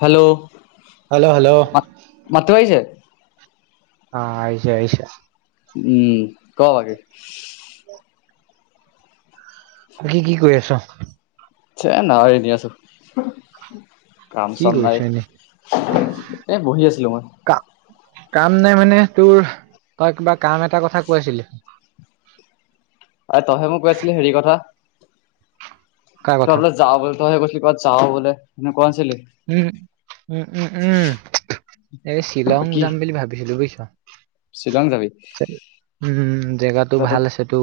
Hello hello hello অ মাত মাতটো আহিছে? অ আহিছে আহিছে। উম ক বাকী কি কি কৰি আছ? চে নহয় এনে আছো। কাম কি চাম নাই, কৰিছ এনেই এই বহি আছিলোঁ মই। কাম কাম নাই মানে তোৰ, তই কিবা কাম এটাৰ কথা কৈ আছিলি। আৰে তইহে মোক কৈ আছিলি হেৰি কথা। কাৰ ত কথা বোলে যাৱ বোলে তইহেই কৈছিল ক'ত যাৱ বোলে। কোৱা নাছিলি উম উম উম উম এই শ্বিলং কি যাম বুলি ভাবিছিলো বুজিছ। শ্বিলং যাবি উম জেগাটো তই তোক ভাল আছেটো।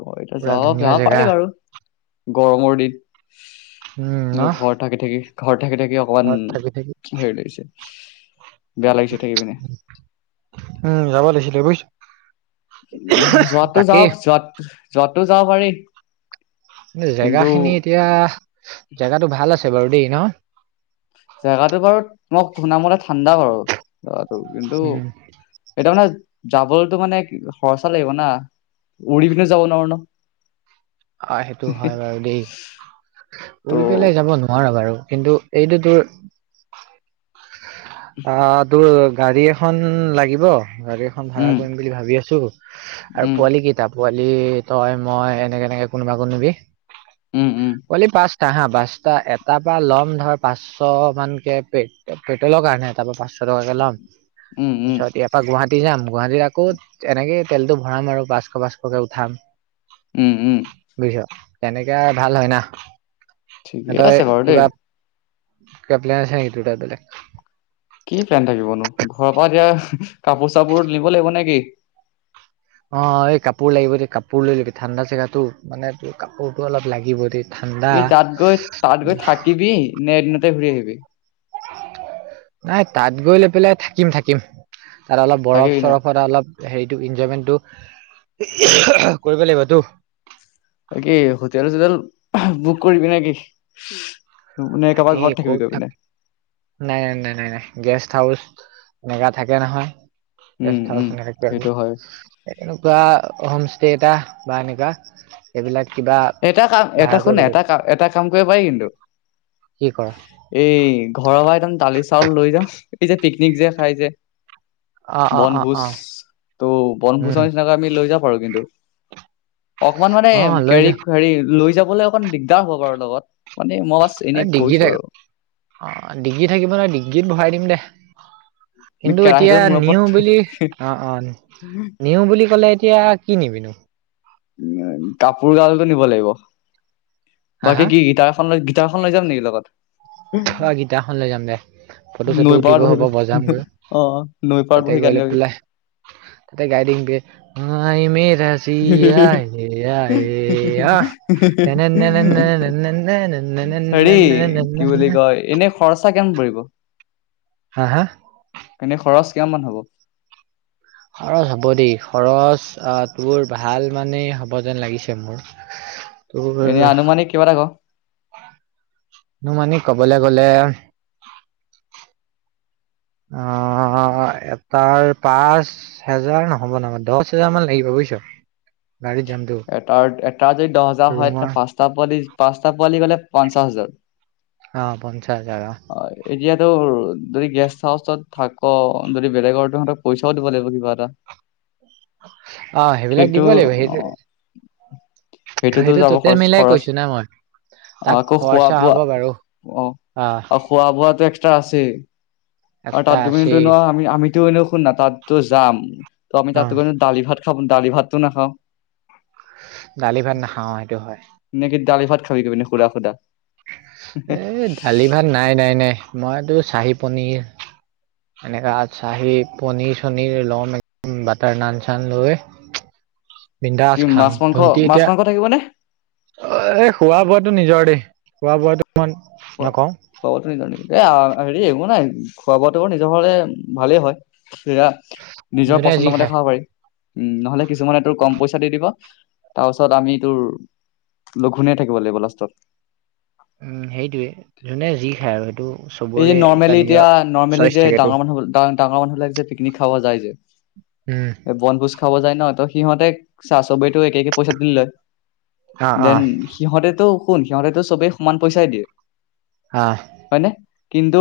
ক এতিয়া পুৰা যাব, ধুনীয়া যাব জেগা পাৰি বাৰু গৰমৰ দিন উম ন কি ঘৰ থাকি থাকি ঘৰত থাকি থাকি অকমান ঘৰত থাকি থাকি হেৰি লাগিছে। বেয়া লাগিছে থাকিপিনে। উম যাব লাগিছিলে বুজিছ। উম, যোৱাতটো তাকেই যাৱক, যোৱা- যোৱাতটো যাব পাৰি। জেগা কিন্তু খিনি এতিয়া, জেগাটো ভাল আছে বাৰু দেই ন? জেগাতো বাৰু তোমাক শুনামতে ঠাণ্ডা বাৰু। কিন্তু, উম এটা মানে যাবলৈতো মানে খৰচা লাগিব না, উৰি পিনে যাব নোৱাৰো ন। অ' সেইটো হয় বাৰু দেই, ত' উৰি পেলাই যাব নোৱাৰো বাৰু। কিন্তু, এইটো টু অ' তোৰ গাড়ী এখন লাগিব গাড়ী এখন ভাড়া উম কৰিম বুলি ভাবি আছো আৰু উম পোৱালি কিতাপ পোৱালি তই মই এনেকে - এনেকে কোনোবা- কোনবি উম উম। চা হা বাচটা এটাৰ পৰা ল'ম ধৰ পাঁচশ মানকে প [inaudible] পেট্ৰলৰ কাৰণে তাৰ পৰা পাঁচশ টকাকে ল'ম। উম উম তাৰপিছত ইয়াৰ পৰা গুৱাহাটী যাম গুৱাহাটীত আকৌ এনেকেই তেলটো ভৰাম আৰু পাঁচশ- পাঁচশকে উঠাম। উম উম। বুজিছ তেনেকে ভাল হয় না। ঠিকেই আছে বাৰু দেই। পল চাইহিতো ত তলে [unintelligible] [inaudible] কি প্লেন থাকিবনো ঘৰৰ পৰা এতিয়া কাপোৰ- চাপোৰ নিব লাগিব নেকি? অ' এই কাপোৰ লাগিব দেই, কাপোৰ লৈ লবি ঠাণ্ডা জেগাতো মানে তোৰ কাপোৰতটো অলপ লাগিব দেই। ঠাণ্ডা তু- তাত গৈ তাত গৈ থাকিবি নে এদিনতে ঘূৰি আহিবি? নাই তাত গৈ লৈ পেলাই থাকিম- থাকিম। তাত অলপ বৰফ থাকিবি - ন চৰফতে অলপ হেৰিতটো এনজয়মেন্টটো [unintelligible] কৰিব লাগিবতো কি হোটেল চোটেল বুক কৰিবি নাকি থাকি কত থাক নাই নাই নাই নাই নাই গেছ হাউচ এনেকা থাকে নহয় উম গেষ্ট হাউচ উম এনেকা কিবাকিবি সেইটো হয় বা হোম ষ্টে এটা বা এনেকুৱা এইবিলাক কিবা এটা কাম এটা ভাড়া শুন কৰিব লাগিব এটা কাম এটা কাম কৰিব পাৰি কিন্তু কি কৰ এই ঘৰ বাইদান দালি চাউল লৈ যাওঁ এই যে পিকনিক যে খাই যে অ অ অ বনভোজ অ তো উম বনভোজৰ নিচিনাকে আমি লৈ যাম [unintelligible] কি অকমান মানে অ লৈ যা [unintelligible] হেৰি লৈ যাবলৈ অকমান দিগদাৰ হ'ব বাৰু লগত মানে মই বাছ এনেই ডিগ্ৰী কৈছো থাক আৰু অ ডিগ্ৰী থাকিব নয় ডিগ্ৰীত ভৰাই দিম দেহ আমি কিন্তু কেৰাহীটোৰ এতিয়া মূৰ ওপৰত নিউ বুলি অ অ উম, নিউ বুলি ক'লে এতিয়া কি নিবিনো উ কাপোৰ গালটো নিব লাগিব হা বাকী হা কি গিটাৰখনত গিতাৰখন লৈ যাম নেকি লগত থ গীটাৰখন লৈ যাম দে ফটো চটো নৈ উঠিব পাৰত বাহি হ'ব পছ বজামগৈ অ নৈ পাৰত তাতে বহি গান গৈলে গাবি পেলাই তাতে গাই দিংমগে আই মে চি আ এয়া এয়াহ তেনে নে নে নে নেৰে নেন্নে হেৰি নেন্নে কি নেন্নে বুলি নে কয় এনে খৰচা কেনে পৰিব? হা হা এনে খৰচ? কিমানমান হ'ব? খৰচ হ'ব দেই খৰচ আহ, তোৰ ভাল মানে হ'ব যেন লাগিছে মোৰ। এনে তোৰ আনুমানিক কিবা এটা ক [unintelligible] ক'বলে গ'লে অ', এটাৰ পাঁচ হেজাৰ নহ'ব নহয়, দশ হেজাৰ মান লাগিব বুজিছ। [unintelligible] এটাৰ এটা যদি দহ হাজাৰ হয় ৰুমৰ তেনে পাঁচটা পোৱালি পাঁচটা পোৱালি গলে পঞ্চাছ হাজাৰ অঁ, পঞ্চা যাবা। ত যদি গেষ্ট হাউচত থাক যদি বেলেগৰ তহঁতক পইচাও দিব লাগিব কিবা এটা। অ সেইবিলাক সেইটো দিব লাগিব অ সেইটো। সেইটোতো সেইটো যাব টোটেল খৰচ মিলাই খৰচ কৈছো না মই তাত আকৌ খোৱা খৰচা বোৱা। হ'ব বাৰু অ আহ আৰু খোৱা বোৱাটো এক্সট্ৰা আছেই আৰু একটা তাত গই আশী পিনে ন' আমি আমি [unintelligible] শুন না তাতটো যাম, ত' আমি অ তাত গৈ দালি ভাত খাব দালি ভাতটো নাখাওঁ। দালি ভাত নাখাওঁ সেইটো হয়। [unintelligible] খুৰা খুদা এ দালি ভাত নাই নাই নাই, মইতো চাহি পনীৰ এনেকা চাহি পনীৰ চনীৰ লম একদম বাটাৰ নান চান লৈ বিন্দাছ কি খাম মাছ মাংস তহনতি মাছ এতিয়া, মাংস থাকিব নে খোৱা বোৱাটো নিজৰ দেই। খোৱা বো [unintelligible] দে আৰু হেই একো নাই, খোৱা বোৱাটো বাৰু নিজৰ ঘৰলে ভালেই হয়। সেয়া নিজৰ যোনে যি পচন্দমতে খায় খাব পাৰি উম, নহ'লে কিছুমানে তোৰ কম পইচা দি দিব তাৰপাছত আমি তোৰ লঘোণে থাকিব লাগিব লাষ্টত। উম, সেইটোয়ে যোনে যি খায় আৰু সেইটো এই যে চবৰে এটা নৰ্মেলি নিজৰ এতিয়া নৰ্মেলি চইচ যে থাকেতো ডাঙৰ মানুহ, ডাঙৰ মানুহ বিলাক যে পিকনিক খাব যায় উম যে বনভোজ খাব যায় ন' ত' সিহঁতে, চাহ চবেটো একে একে পইচা দি লয় অ অ দেন সিহঁতেটো শুন, সিহঁতেটো চবেই সমান পইচাই দি হা। কিন্তু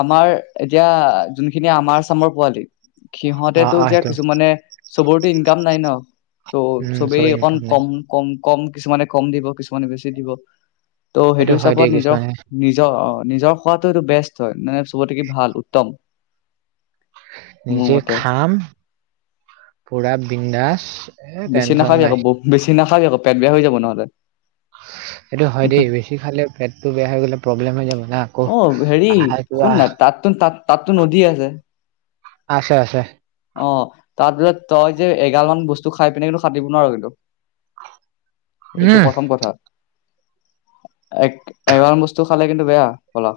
আমাৰ এতিয়া যোনখিনি আমাৰ চামৰ পোৱালি অ সিহঁতেটো অ এতিয়া সেইটো কিছু মানে চবৰেতো ইনকাম নাই ন'। ত' উম, চব চবেই অকণ ইনকাম নাই কম কম কম কিছুমানে কম দিব, কিছুমানে বেছি দিব। ত' সেইটো হয় দেই হিচাপত নিজৰ কিছুমানে নিজৰ অ, নিজৰ খোৱাতটো এইটো বেষ্ট হয় মানে চবতে কি ভাল উত্তম। মোৰ নিজে মতে খাম, পুৰা বিন্দাছ। বেছি নাখাবি আকৌ ব-বেছি নাখাবি আকৌ, পেট বেয়া হৈ যাব নহ'লে। সেইটো হয় দেই বেছি খালে পেটটো বেয়া হৈ গ'লে প্ৰব্লেম হৈ যাব। না আকৌ অ', হেৰি আহাৰটো শুন আহ না তাততো তাত-তাততো নদী আছে। আছে আছে। অ', তাৰপিছত তই যে এগালমান বস্তু খাই পিনে কিন্তু খাটিব নোৱাৰ কিন্তু। এইটো উম প্ৰথম কথা। এগ-এগাল বস্তু খালে কিন্তু বেয়া বলা।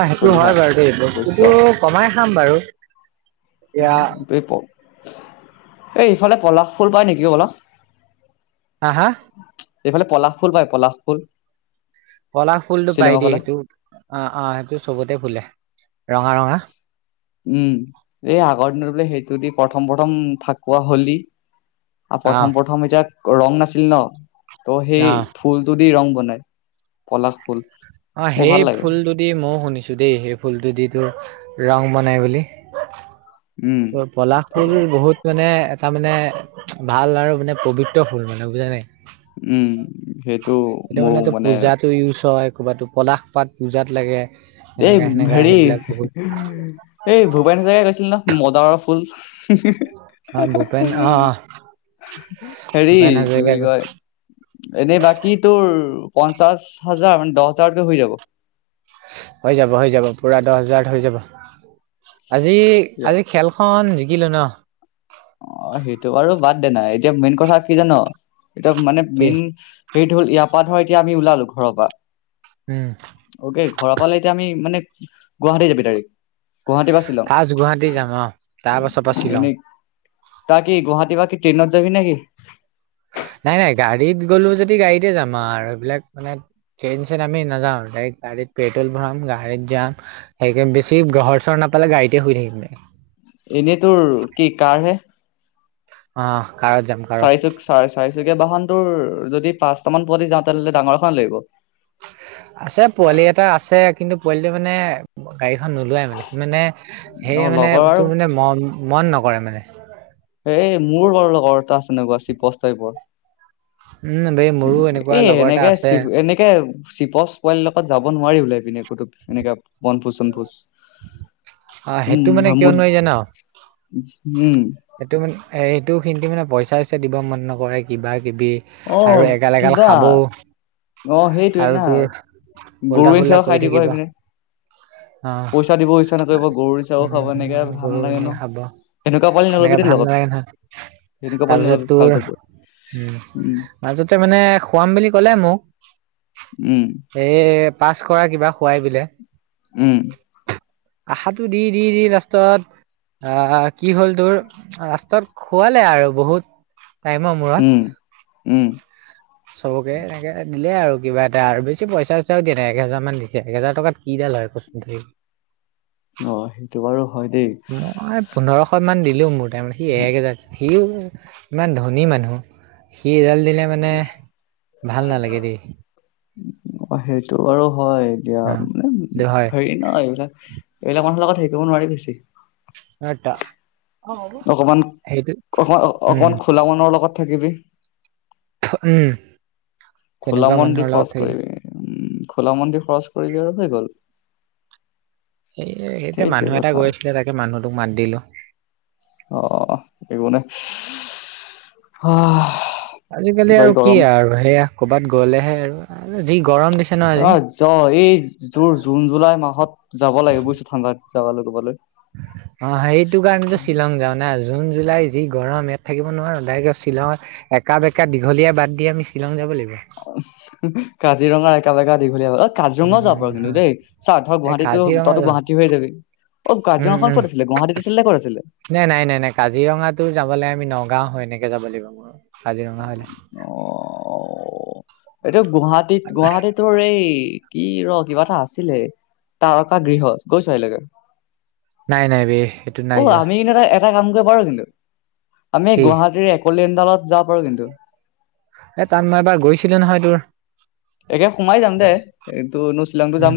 অ', সেইটো হয় বাৰু দেই, বস্তুটো কমাই খাম বাৰু। এতিয়া প [unintelligible] এই ইফালে পলাশ ফুল পাই নেকি বলা? হা হা? এইফালে পলাশ ফুল পায়, পলাশ ফুল? পলাশ ফুলটো পাই শ্বিলঙৰ দেই, ফালে সেইটো অ', অ', সেইটো চবতে ফুলে। ৰঙা ৰঙা। উম এই আগৰ বোলে সেইটো দি প্ৰথম প্ৰথম ফাকোৱা হলি অ প্ৰথম প্ৰথম এতিয়া ৰং নাছিল ন', ত' অ সেই ফুলটো দি ৰং বনাই নায় পলাশ ফুল। অঁ মোৰ সেই ভাল লাগে ফুলটোদি মইও শুনিছো দেই সেই ফুলটোদি তো ৰং বনাই বুলি, উম ত পলাশ ফুল বহুত মানে তাৰ মানে ভাল আৰু মানে পবিত্ৰ ফুল মানে বুজা নাই। উম, সেইটো এতিয়া মোৰ মানেটো মানে পূজাতটো ইউজ হয়, ক'বাতো পলাশ পাত পূজাত লাগে এ, সেনেকা সেনেকা হেৰি সেইবিলাক বহুত এই ভূপেন হাজৰিকাই কৈছিল ন' [unintelligible] ফুল অ ভূপেন অ [unintelligible] হেৰি ভূপেন কি হাজৰিকা বুলি কয়, এনেই বাকী তোৰ পঞ্চাশ হাজাৰ মানে দহ হাজাৰকে হৈ যাব? হৈ যাব হৈ যাব পুৰা দহ হাজাৰ হৈ যাব। আজি, এতিয়া আজি খেলখন জিকিলো ন? অ' সেইটো বাৰু বাদ দে না, এতিয়া মেইন কথা কি জান এতিয়া মানে কি মেইন সেইটো হ'ল ইয়াৰ পৰা ধৰ এতিয়া আমি ওলালো ঘৰৰ পা উম অ'কে ঘৰ পালে এতিয়া আমি মানে গুৱাহাটী যাবি দাৰেক গুৱাহাটী বা শিলং ফাৰ্ষ্ট গুৱাহাটী যাম অ তাৰ পাছৰ পৰা শ্বিলং এনেই, তইকি গুৱাহাটী বা কি ট্ৰেইনত যাবি নেকি? নাই নাই গাড়ী গাড়ীত গ'লো যদি গাড়ীতে যা আৰু এইবিলাক ট্ৰেইন চেৰেইন আমি নাযাওঁ। গাড়ীত যাম সেইকে বেছি ঘৰ চৰ নাপালে গাড়ীতে শুই থাকিম দে। এনেই তোৰ কি কাৰ হে- অ কাৰত যাম কাৰত চাৰিচুক চ চাৰিচুকীয়া বাহনটোৰ যদি পাঁচটামান পোৱালি যাওঁ তেনেহ'লে ডাঙৰ এখন লাগিব। আছে পোৱালি এটা আছে কিন্তু পোৱালিটো মানে গাড়ীখন নোলোৱাই মানে সি মানে সেই অ মানে লগৰ আৰু তোৰ মানে ম মন নকৰে মানে এ মোৰ ঘৰৰ লগৰ এটা আছে এনেকুৱা চিপছ টাইপৰ উম বে মোৰো এনেকুৱা এ লগৰ এটা এনেকে আছে চি এনেকে চিপচ পোৱালিৰ লগত যাব নোৱাৰি ওলাই পিনে কত এনেকা বনফোজ চনফোজ। অ সেইটো মানে কিয় নোৱাৰি জানা? উম সেইটো মানে এ সেইটো কিন্তু মানে পইচা চইচা দিব মন নকৰে কিবা কিবি - - কিবি অ আৰু এগাল এগাল কিবা খাব। অ সেইটোয়ে ৱে না গৰু উল্টা এ ফুল্টা চ কৰি খাই দিব থাকিব সি পিনে। আহ পইচা দিব ইচ্ছা নকৰিব গৰু চাহও খাব এনেকে উম ভাল গৰু নালাগে এনেকে ন? খাব সেনেকুৱা পোৱালি এনেকে নল'বি দেই ভাল লগত নালাগে নহয় সেনেকুৱা পালি তাৰপিছত নল'বি তোৰ ভালটো ব উম মাজতে মানে খুৱাম বুলি ক'লে মোক উম এ পাছ কৰা কিবা খোৱাই বলে উম আশাটো দি দি দি লাষ্টত আহ কি হ'ল তোৰ ৰাষ্টাত খুৱালে আৰু বহুত টাইমৰ উম মোৰত উম চবকে এনেকে দিলে আৰু কিবা এটা আৰু বেছি পইচা চইচাও দিয়া নাই এক হেজাৰ মান দিছে এক হেজাৰ টকাত কি দাল হয় ক চোন তই, অ সেইটো বাৰু হয় দেই মই পোন্ধৰশ মান দিম দিলেওঁ মোৰ টাইমত সি একহাজাৰ দিছে সিও ইমান ধনী মানুহ সি এজাল দিলে মানে ভাল নালাগে দেই অ সেইটো আৰু হয় এতিয়া অ মানে দে হয় হেৰি ন এইবিলাক এইবিলাক মানুহ লগত শিকিব নোৱাৰি বেছি। [unintelligible] অকমান, সেইটো উম অক-অকমান খোলা মানুহৰ লগত থাকিবি। ফ- উম খোলা তেনেকুৱা মন দি মানুহৰ লগত খৰচ থাকিলে কৰিবি। উম, খোলা মন দি খৰচ কৰিবি আৰু হৈ গ'ল। সেই-সেইটোৱে সেইটোৱে মানুহ এটা কথা গৈ আছিলে তাকে মানুহটোক মাত দিলো। অ এইবোনে অ আজিকালি আৰু কি আৰু সেয়া কৰ'বাত গ'লেহে আৰু [unintelligible] ন আজি অ য এই যোৰ জুন জুলাই মাহত যাব লাগে বুইছ ঠাণ্ডাত যাবালে কবালৈ অ সেইটো কাৰণেটো শ্বিলং যাও না জুন জুলাই যি গৰম ইয়াত থাকিব নোৱাৰো ডাইৰেক্ট আও শ্বিলঙত একা বেকা দীঘলীয়া বাদ দি আমি শ্বিলং যাব লাগিব কাজিৰঙা একা বেকা দীঘলীয়া হলত উম কাজিৰঙাও যাব উম পাৰ হা। কিন্তু দেই, চা ধৰ এই গুৱাহাটীতো, কাজিৰঙা তইতো যাম গুৱাহাটী হৈ যাবি অ', উম কাজিৰঙাখন উম কত আছিলে? গুৱাহাটীত আছিলে নে কত আছিলে? নাই নাই নাই নাই, কাজিৰঙাটো যাবলৈ আমি নগাঁও হয় নেকি যাব লাগিব মোৰ, কাজিৰঙা হলে। অ'। এইটো গুৱাহাটীত গুৱাহাটীত তোৰ এই কি ৰ', কিবা এটা আছে ছিলে, তাৰকা গৃহ, গৈছ আজিলৈকে? নাই নাই বে এইটোত নাই অ', যোৱা আমি [unintelligible] এটা কাম [unintelligible] কিন্তু, আমি কি গুৱাহাটীৰ একলাণ্ডত যাব পাৰো কিন্তু। এ তাত মই এবাৰ গৈছিলো নহয় তোৰ একে সোমাই যাম দে, এইটো উম,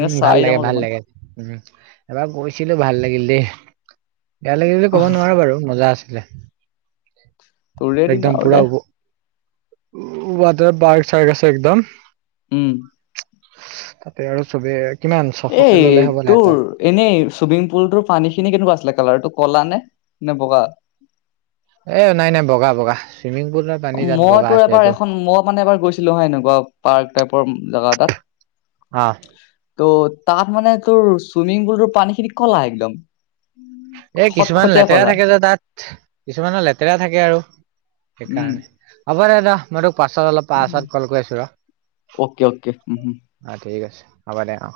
উম, ভাল চাই যাম লাগে, ভাল অলপমান লাগে। উ, এবাৰ গৈছিলো ভাল লাগিল দে বেয়া লাগে বুলি ক'ব নোৱাৰো বাৰু মজা আছিলে। তোৰে দিন একদম আৰু পুৰা দে। ৱাটাৰ পাৰ্ক চাৰ্ক আছে একদম। উম। তাতে আৰু চবে কিমান ছশকে এই ললে হ'ব নাই তাৰ তোৰ এনেই চুইমিং পুলটোৰ পানী খিনি কেনেকুৱা আছিলে, কালাৰতোক কলা নে, নে বগা? এ নাই নাই, বগা বগা। চুইমিং পুলৰ পানী তাত বগা মইতো আছে এবাৰ এইটো এখন মই মানে এবাৰ গৈছিলো হা এনেকুৱা পাৰ্ক টাইপৰ জোগা এটাত [inaudible] ত' তাত মানে তোৰ চুইমিং পুলটোৰ পানী খিনি কলা একদম। এ খট কিছুমান খটীয়া লেতেৰা ক'লা থাকে যে তাত, কিছুমানৰ লেতেৰা থাকে আৰু উম সেইকাৰণে, হব দে যাওঁ মই তোক পাছত অলপ পছত কল কৰি আছো ৰ', অকে অকে উম অ', ঠিক আছে। হব দে, অ'।